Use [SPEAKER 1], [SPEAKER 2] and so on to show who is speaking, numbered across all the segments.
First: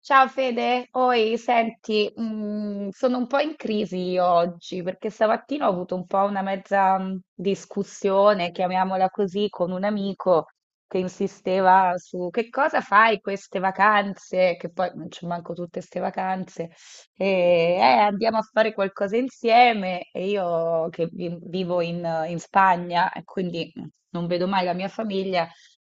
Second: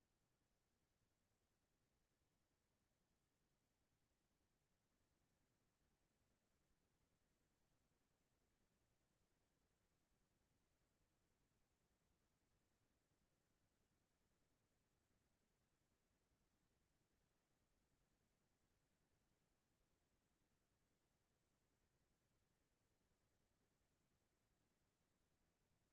[SPEAKER 1] Ciao Fede, oi, senti, sono un po' in crisi io oggi perché stamattina ho avuto un po' una mezza discussione, chiamiamola così, con un amico che insisteva su che cosa fai queste vacanze, che poi non c'è manco tutte queste vacanze, e andiamo a fare qualcosa insieme e io che vivo in Spagna e quindi non vedo mai la mia famiglia.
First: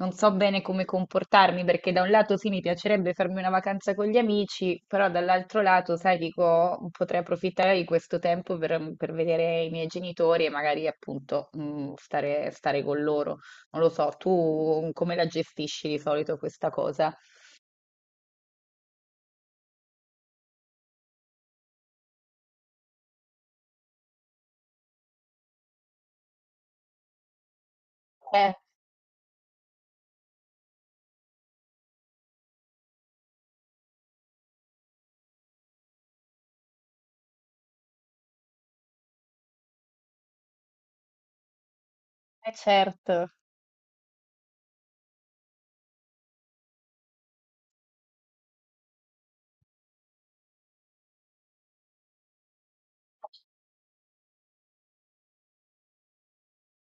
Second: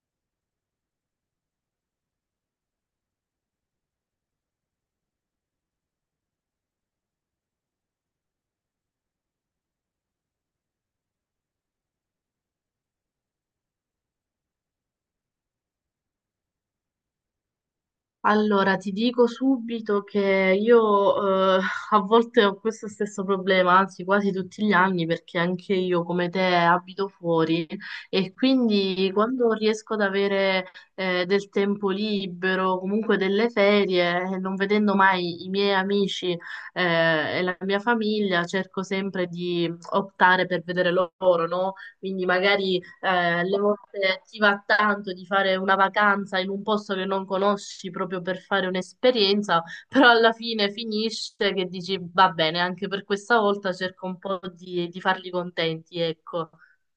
[SPEAKER 1] Non so bene come comportarmi perché da un lato sì, mi piacerebbe farmi una vacanza con gli amici, però dall'altro lato, sai, dico, potrei approfittare di questo tempo per vedere i miei genitori e magari appunto stare con loro. Non lo so, tu come la gestisci di solito questa cosa?
[SPEAKER 2] Allora, ti dico subito che io a volte ho questo stesso problema, anzi quasi tutti gli anni, perché anche io come te abito fuori e
[SPEAKER 1] Eh,
[SPEAKER 2] quindi quando riesco ad avere del tempo libero, comunque delle ferie, non vedendo mai i miei amici e la mia famiglia, cerco sempre di optare per vedere loro, no? Quindi magari
[SPEAKER 1] certo.
[SPEAKER 2] alle volte ti va tanto di fare una vacanza in un posto che non conosci proprio per fare un'esperienza, però alla fine finisce che dici va bene, anche per questa volta cerco un po' di farli contenti, ecco.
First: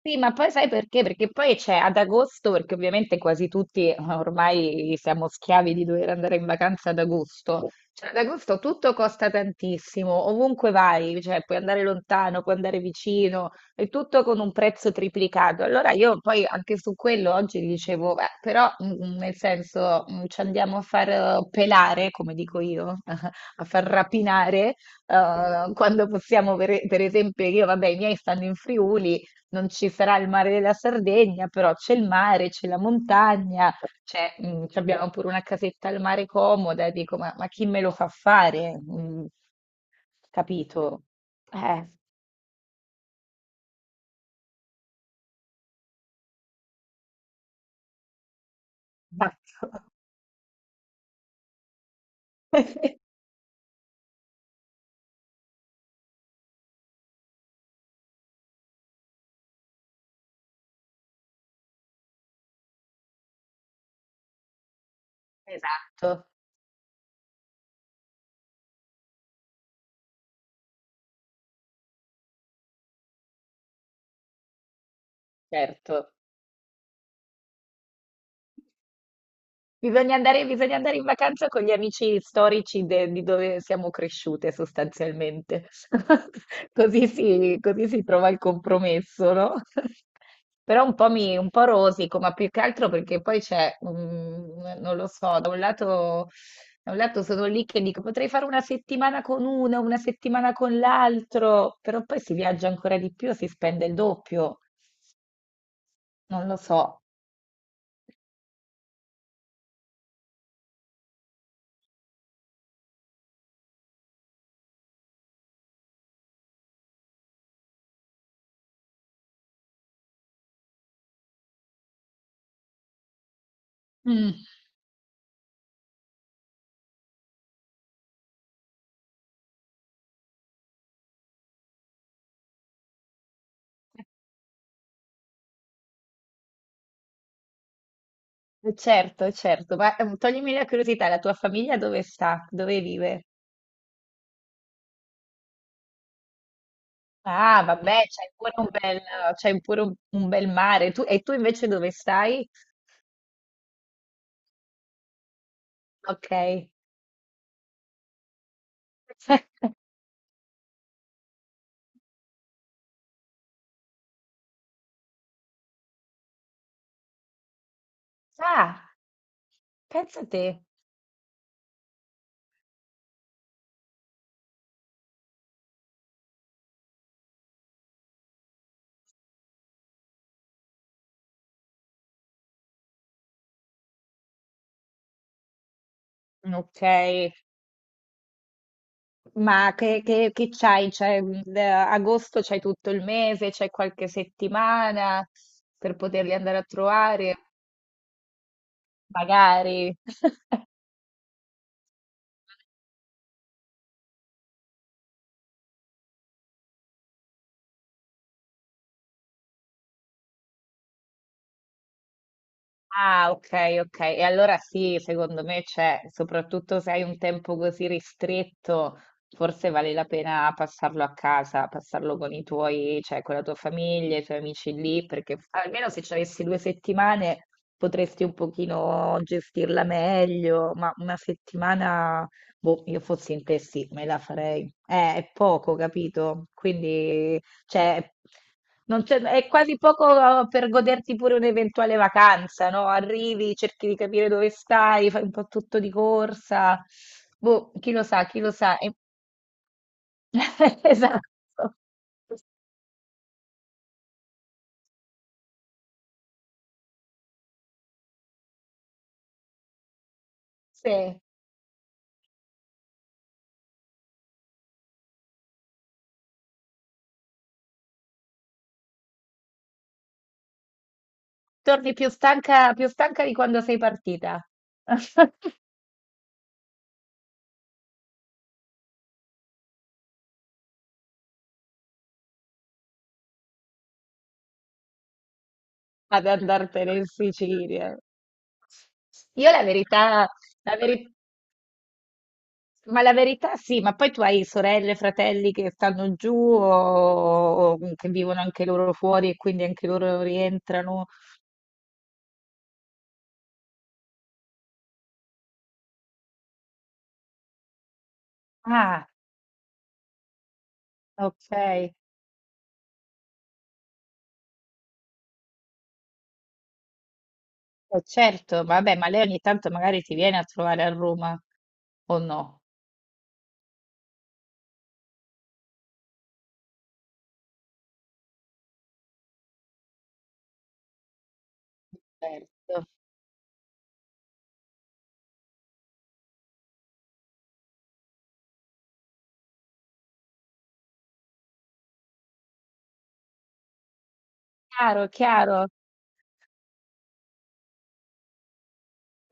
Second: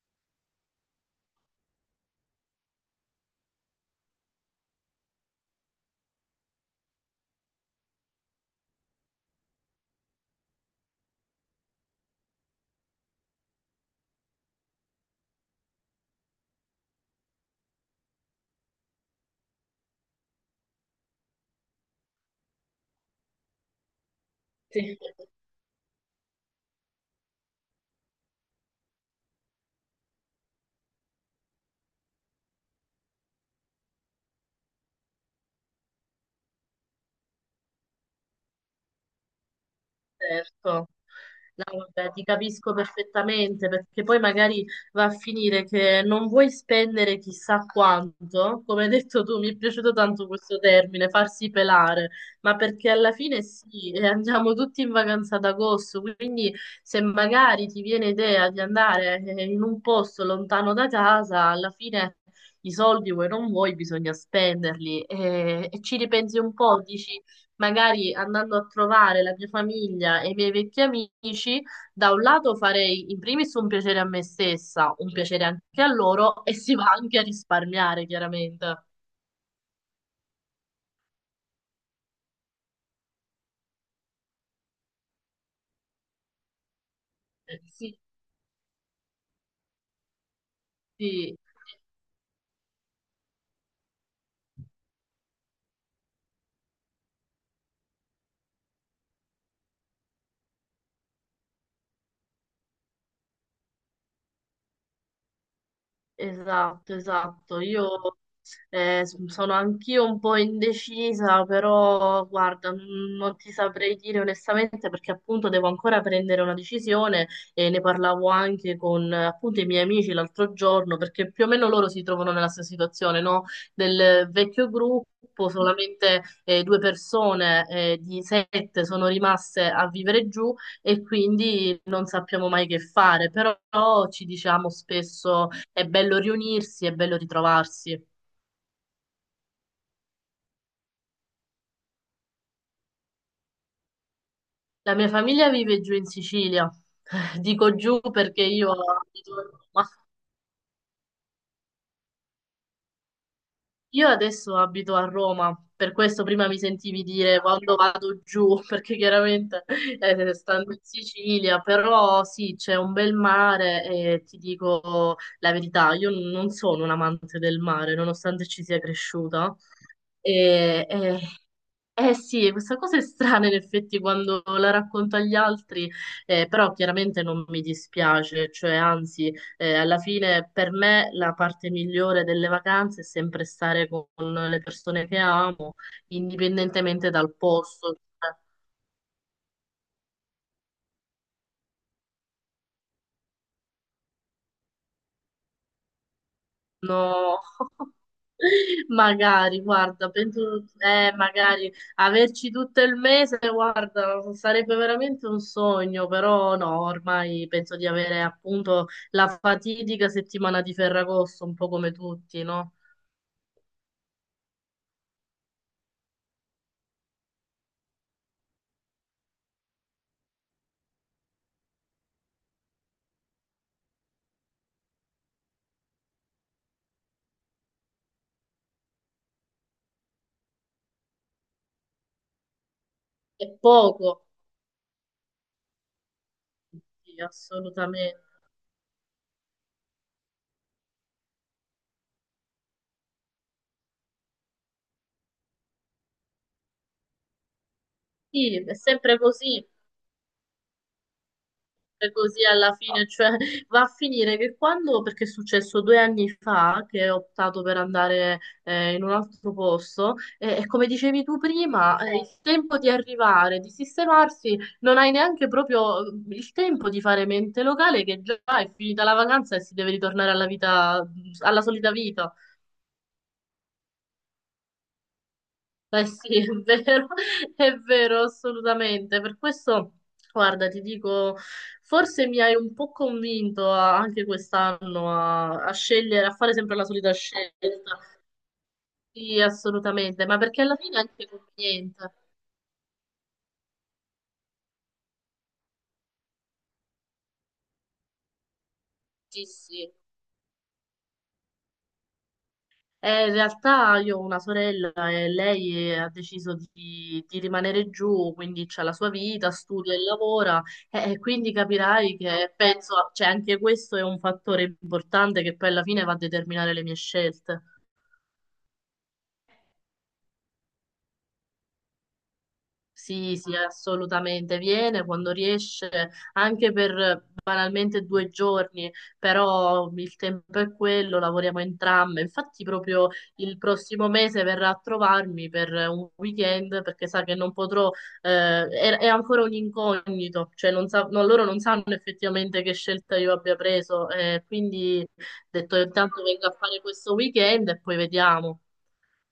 [SPEAKER 1] Sì, ma poi sai perché? Perché poi c'è ad agosto, perché ovviamente quasi tutti ormai siamo schiavi di dover andare in vacanza ad agosto. Cioè, ad agosto tutto costa tantissimo, ovunque vai, cioè puoi andare lontano, puoi andare vicino, e tutto con un prezzo triplicato. Allora io poi anche su quello oggi dicevo, beh, però nel senso ci andiamo a far pelare, come dico io, a far rapinare
[SPEAKER 2] Sì.
[SPEAKER 1] quando possiamo, per esempio, io, vabbè, i miei stanno in Friuli, non ci sarà il mare della Sardegna, però c'è il mare, c'è la montagna, c'è, ci abbiamo pure una casetta al mare comoda, e dico, ma chi me lo fa fare?
[SPEAKER 2] Certo.
[SPEAKER 1] Capito?
[SPEAKER 2] No,
[SPEAKER 1] Eh,
[SPEAKER 2] vabbè, ti capisco perfettamente perché poi magari va a finire che non vuoi spendere chissà quanto, come hai detto tu, mi è
[SPEAKER 1] esatto,
[SPEAKER 2] piaciuto tanto questo termine, farsi pelare, ma perché alla fine sì, e andiamo tutti in vacanza ad agosto, quindi se magari ti viene idea di andare in un posto lontano da casa, alla fine i soldi vuoi non vuoi, bisogna spenderli e ci
[SPEAKER 1] esatto,
[SPEAKER 2] ripensi un po', dici magari andando a trovare la mia famiglia e i miei vecchi amici, da un lato farei in primis un piacere a me stessa, un piacere anche a
[SPEAKER 1] certo.
[SPEAKER 2] loro e si va anche a risparmiare, chiaramente.
[SPEAKER 1] Bisogna andare in vacanza con gli amici storici di dove siamo cresciute sostanzialmente. Così
[SPEAKER 2] Sì,
[SPEAKER 1] si trova il compromesso, no? Però
[SPEAKER 2] sì.
[SPEAKER 1] un po' rosico, ma più che altro perché poi c'è, non lo so, da un lato sono lì che dico potrei fare una settimana con uno, una settimana con l'altro, però poi si viaggia ancora di più, si spende il doppio, non lo
[SPEAKER 2] Esatto,
[SPEAKER 1] so.
[SPEAKER 2] esatto. Io sono anch'io un po' indecisa, però guarda, non ti saprei dire onestamente perché appunto devo ancora prendere una decisione e ne parlavo anche con appunto i miei amici l'altro giorno, perché più o meno loro si trovano nella stessa situazione, no? Del
[SPEAKER 1] Mm.
[SPEAKER 2] vecchio gruppo, solamente due persone di sette sono rimaste a vivere giù e quindi non sappiamo mai che fare, però ci diciamo spesso è bello riunirsi, è bello ritrovarsi.
[SPEAKER 1] Certo, certo, ma toglimi la curiosità, la tua famiglia dove sta? Dove vive?
[SPEAKER 2] La mia famiglia vive giù in Sicilia.
[SPEAKER 1] Ah,
[SPEAKER 2] Dico giù
[SPEAKER 1] vabbè,
[SPEAKER 2] perché io abito a
[SPEAKER 1] c'hai pure
[SPEAKER 2] Roma.
[SPEAKER 1] un bel mare. E tu invece dove stai?
[SPEAKER 2] Io adesso abito a Roma, per questo prima mi
[SPEAKER 1] Ok.
[SPEAKER 2] sentivi dire quando vado giù, perché chiaramente stando in Sicilia, però sì, c'è un bel mare e ti dico la verità, io non sono un amante del mare, nonostante ci sia
[SPEAKER 1] Ah,
[SPEAKER 2] cresciuta.
[SPEAKER 1] pensa a te.
[SPEAKER 2] E, eh, eh sì, questa cosa è strana in effetti quando la racconto agli altri, però chiaramente non mi dispiace, cioè anzi, alla fine per me la parte migliore delle vacanze è sempre stare con le persone che amo,
[SPEAKER 1] Ok,
[SPEAKER 2] indipendentemente dal posto, cioè.
[SPEAKER 1] che c'hai? Da agosto c'hai tutto il mese, c'hai qualche settimana per poterli andare a trovare?
[SPEAKER 2] No, magari,
[SPEAKER 1] Magari.
[SPEAKER 2] guarda, penso, magari averci tutto il mese, guarda, sarebbe veramente un sogno, però no, ormai penso di avere appunto la fatidica settimana di Ferragosto, un po' come tutti, no?
[SPEAKER 1] Ah, ok, ok. E allora sì, secondo me c'è, soprattutto se hai un tempo così ristretto, forse vale la pena passarlo a casa, passarlo con i tuoi, cioè con la tua famiglia, i tuoi amici lì, perché almeno se ci avessi due settimane potresti un pochino gestirla meglio, ma una settimana, boh, io fossi in
[SPEAKER 2] È
[SPEAKER 1] te sì, me la
[SPEAKER 2] poco,
[SPEAKER 1] farei. È poco, capito?
[SPEAKER 2] sì,
[SPEAKER 1] Quindi cioè,
[SPEAKER 2] assolutamente.
[SPEAKER 1] non c'è- è quasi poco oh, per goderti pure un'eventuale vacanza, no? Arrivi, cerchi di capire dove stai, fai un po' tutto di corsa. Boh, chi lo sa, chi lo
[SPEAKER 2] Sì, è
[SPEAKER 1] sa. E-
[SPEAKER 2] sempre così.
[SPEAKER 1] Esatto.
[SPEAKER 2] È così alla fine, cioè va a finire che quando, perché è successo 2 anni fa che ho optato per andare in un altro posto, e come
[SPEAKER 1] Sì.
[SPEAKER 2] dicevi tu prima, il tempo di arrivare, di sistemarsi, non hai neanche proprio il tempo di fare mente locale, che già è finita la vacanza e si deve ritornare alla vita, alla solita
[SPEAKER 1] Torni
[SPEAKER 2] vita.
[SPEAKER 1] più stanca di quando sei partita
[SPEAKER 2] Eh sì, è vero, è vero, assolutamente. Per questo, guarda, ti dico, forse mi hai un po' convinto anche quest'anno a
[SPEAKER 1] ad
[SPEAKER 2] scegliere, a fare sempre la
[SPEAKER 1] andartene in
[SPEAKER 2] solita
[SPEAKER 1] Sicilia.
[SPEAKER 2] scelta. Sì,
[SPEAKER 1] Io la
[SPEAKER 2] assolutamente,
[SPEAKER 1] verità,
[SPEAKER 2] ma perché
[SPEAKER 1] la
[SPEAKER 2] alla fine è
[SPEAKER 1] veri-
[SPEAKER 2] anche conveniente.
[SPEAKER 1] sì. Ma la verità sì, ma poi tu hai sorelle, fratelli che stanno giù o che vivono anche loro fuori e
[SPEAKER 2] Sì,
[SPEAKER 1] quindi anche
[SPEAKER 2] sì.
[SPEAKER 1] loro rientrano.
[SPEAKER 2] In realtà io ho una sorella e lei ha deciso di rimanere giù, quindi c'ha la
[SPEAKER 1] Ah,
[SPEAKER 2] sua vita, studia e lavora, e
[SPEAKER 1] ok,
[SPEAKER 2] quindi
[SPEAKER 1] eh,
[SPEAKER 2] capirai che penso, cioè anche questo è un fattore importante che poi alla fine va a determinare le mie scelte.
[SPEAKER 1] certo, vabbè, ma lei ogni tanto magari ti viene a trovare a Roma o no?
[SPEAKER 2] Sì, sì, assolutamente. Viene quando riesce, anche per banalmente 2 giorni, però il tempo è quello, lavoriamo entrambe. Infatti,
[SPEAKER 1] Certo.
[SPEAKER 2] proprio il prossimo mese verrà a trovarmi per un weekend perché sa che non potrò, è ancora un incognito, cioè non sa- no, loro non sanno effettivamente che scelta io abbia preso.
[SPEAKER 1] Chiaro,
[SPEAKER 2] Quindi ho
[SPEAKER 1] chiaro.
[SPEAKER 2] detto intanto vengo a fare questo weekend e poi vediamo.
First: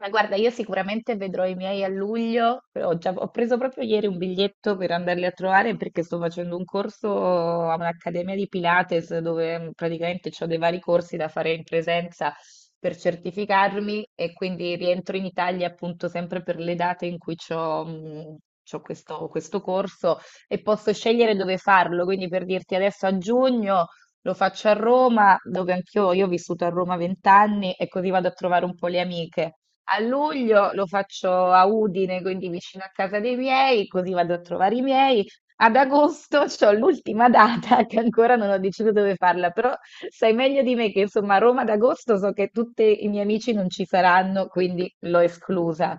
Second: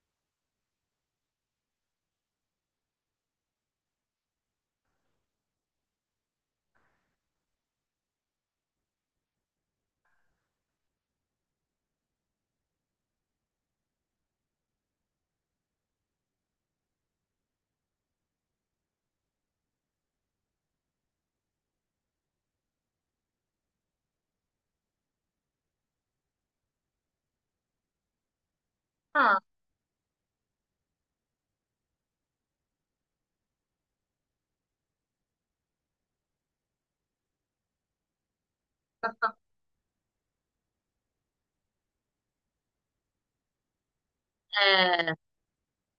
[SPEAKER 1] Ma guarda, io sicuramente vedrò i miei a luglio. Ho preso proprio ieri un biglietto per andarli a trovare perché sto facendo un corso a un'accademia di Pilates dove praticamente ho dei vari corsi da fare in presenza per certificarmi e quindi rientro in Italia appunto sempre per le date in cui ho questo corso e posso scegliere dove farlo. Quindi per dirti adesso a giugno. Lo faccio a Roma, dove anch'io io ho vissuto a Roma vent'anni e così vado a trovare un po' le
[SPEAKER 2] Ah,
[SPEAKER 1] amiche. A luglio lo faccio a Udine, quindi vicino a casa dei miei, così vado a trovare i miei. Ad agosto c'ho l'ultima data che ancora non ho deciso dove farla, però sai meglio di me che insomma a Roma ad agosto so che tutti i miei amici non ci saranno, quindi
[SPEAKER 2] eh,
[SPEAKER 1] l'ho esclusa.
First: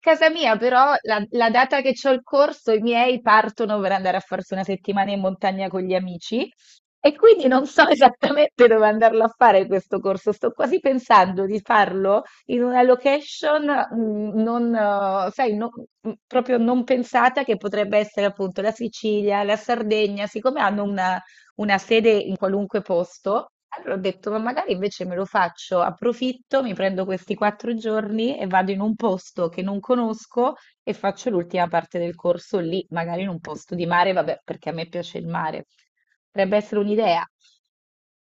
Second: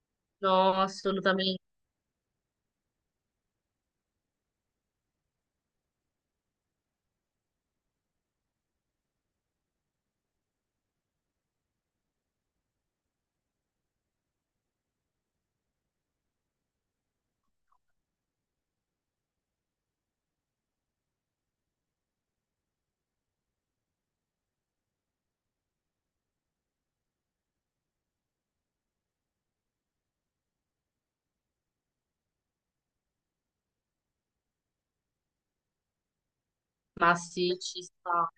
[SPEAKER 1] Casa mia
[SPEAKER 2] no,
[SPEAKER 1] però, la
[SPEAKER 2] assolutamente.
[SPEAKER 1] data che c'ho il corso, i miei partono per andare a farsi una settimana in montagna con gli amici. E quindi non so esattamente dove andarlo a fare questo corso. Sto quasi pensando di farlo in una location mm, non, sai, no- mm, proprio non pensata che potrebbe essere appunto la Sicilia, la Sardegna, siccome hanno una sede in qualunque posto, allora ho detto, ma magari invece me lo faccio, approfitto, mi prendo questi quattro giorni e vado in un posto che non conosco e faccio l'ultima parte del corso lì, magari in un posto di mare, vabbè, perché a me piace il mare. Potrebbe essere
[SPEAKER 2] Ma
[SPEAKER 1] un'idea,
[SPEAKER 2] sì,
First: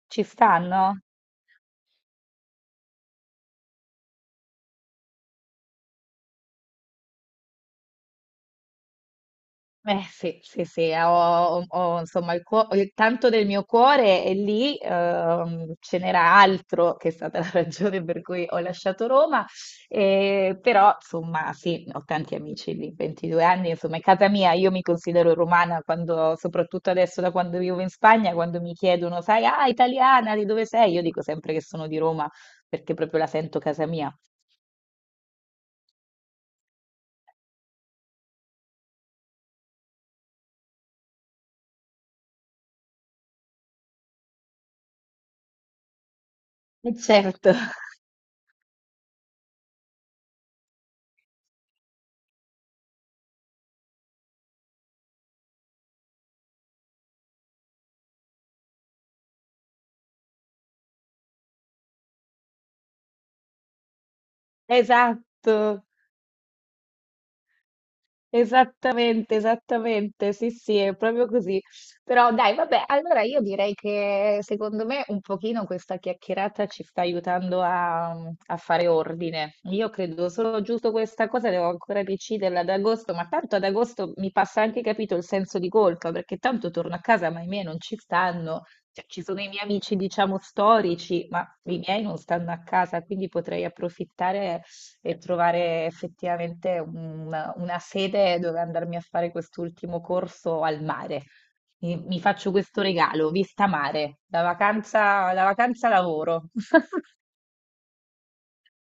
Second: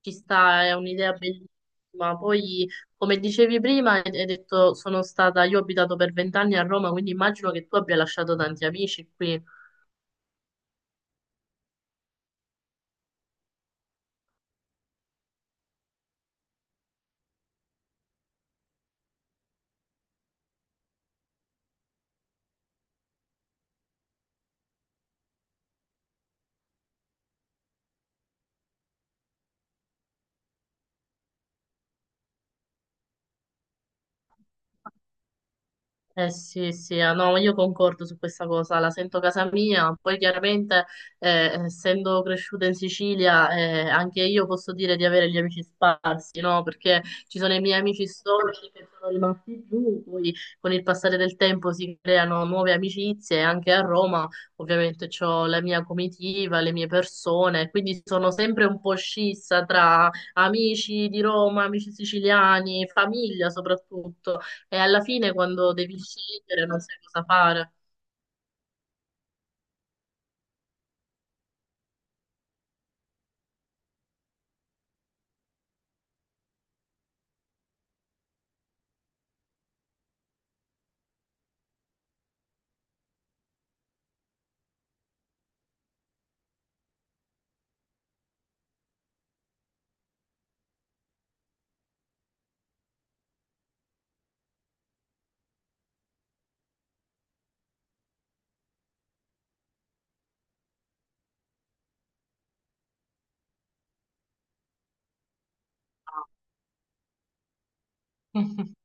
[SPEAKER 2] ci
[SPEAKER 1] ci
[SPEAKER 2] sta, è
[SPEAKER 1] stanno?
[SPEAKER 2] un'idea bellissima. Poi, come dicevi prima, hai detto, io ho abitato per 20 anni a Roma, quindi immagino che tu abbia lasciato tanti amici qui.
[SPEAKER 1] Eh sì, sì, sì, ho, insomma il tanto del mio cuore è lì, ce n'era altro che è stata la ragione per cui ho lasciato Roma, però insomma sì, ho tanti amici lì, 22 anni, insomma è casa mia, io mi considero romana quando, soprattutto adesso da quando vivo in Spagna, quando mi chiedono, sai, ah, italiana, di dove sei? Io dico sempre che sono di Roma perché proprio la sento casa mia.
[SPEAKER 2] Eh sì, sì, ah, no, io concordo su questa cosa, la sento casa mia, poi chiaramente essendo cresciuta in Sicilia anche io posso dire di avere gli amici sparsi, no?
[SPEAKER 1] E
[SPEAKER 2] Perché ci
[SPEAKER 1] certo,
[SPEAKER 2] sono i miei amici storici che sono rimasti giù, poi con il passare del tempo si creano nuove amicizie, e anche a Roma ovviamente ho la mia comitiva, le mie persone, quindi sono sempre un po' scissa tra amici di Roma, amici siciliani, famiglia soprattutto. E alla fine quando
[SPEAKER 1] esatto.
[SPEAKER 2] devi scegliere non sai cosa fare.
[SPEAKER 1] Esattamente, esattamente, sì, sì, è proprio così. Però dai, vabbè, allora io direi che secondo me un pochino questa chiacchierata ci sta aiutando a fare ordine. Io credo solo giusto questa cosa, devo ancora decidere ad agosto, ma tanto ad agosto mi passa anche capito il senso di colpa, perché tanto torno a casa, ma i miei non ci stanno. Cioè, ci sono i miei amici, diciamo, storici, ma i miei non stanno a casa, quindi potrei approfittare e trovare effettivamente una sede dove andarmi a fare quest'ultimo corso al mare. Mi faccio questo regalo, vista mare, la vacanza lavoro.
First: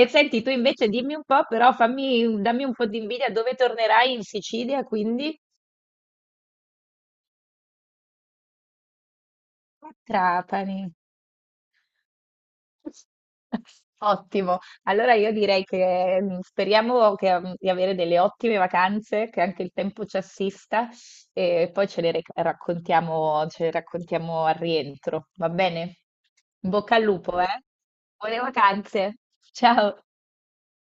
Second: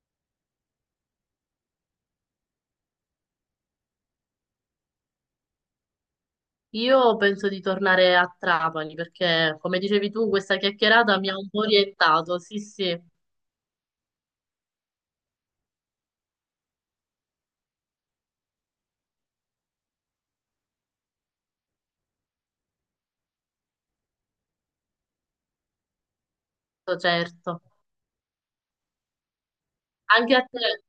[SPEAKER 1] E senti, tu invece dimmi un po', però dammi un po' di invidia, dove tornerai in Sicilia, quindi?
[SPEAKER 2] Io penso di tornare a Trapani perché, come
[SPEAKER 1] A
[SPEAKER 2] dicevi tu, questa
[SPEAKER 1] Trapani.
[SPEAKER 2] chiacchierata mi ha un po' orientato. Sì, sì,
[SPEAKER 1] Ottimo, allora io direi che speriamo di avere delle ottime vacanze, che anche il tempo ci assista e poi raccontiamo, ce le raccontiamo al rientro, va bene? In bocca al lupo,
[SPEAKER 2] certo.
[SPEAKER 1] eh? Buone vacanze, ciao!
[SPEAKER 2] Anche a te.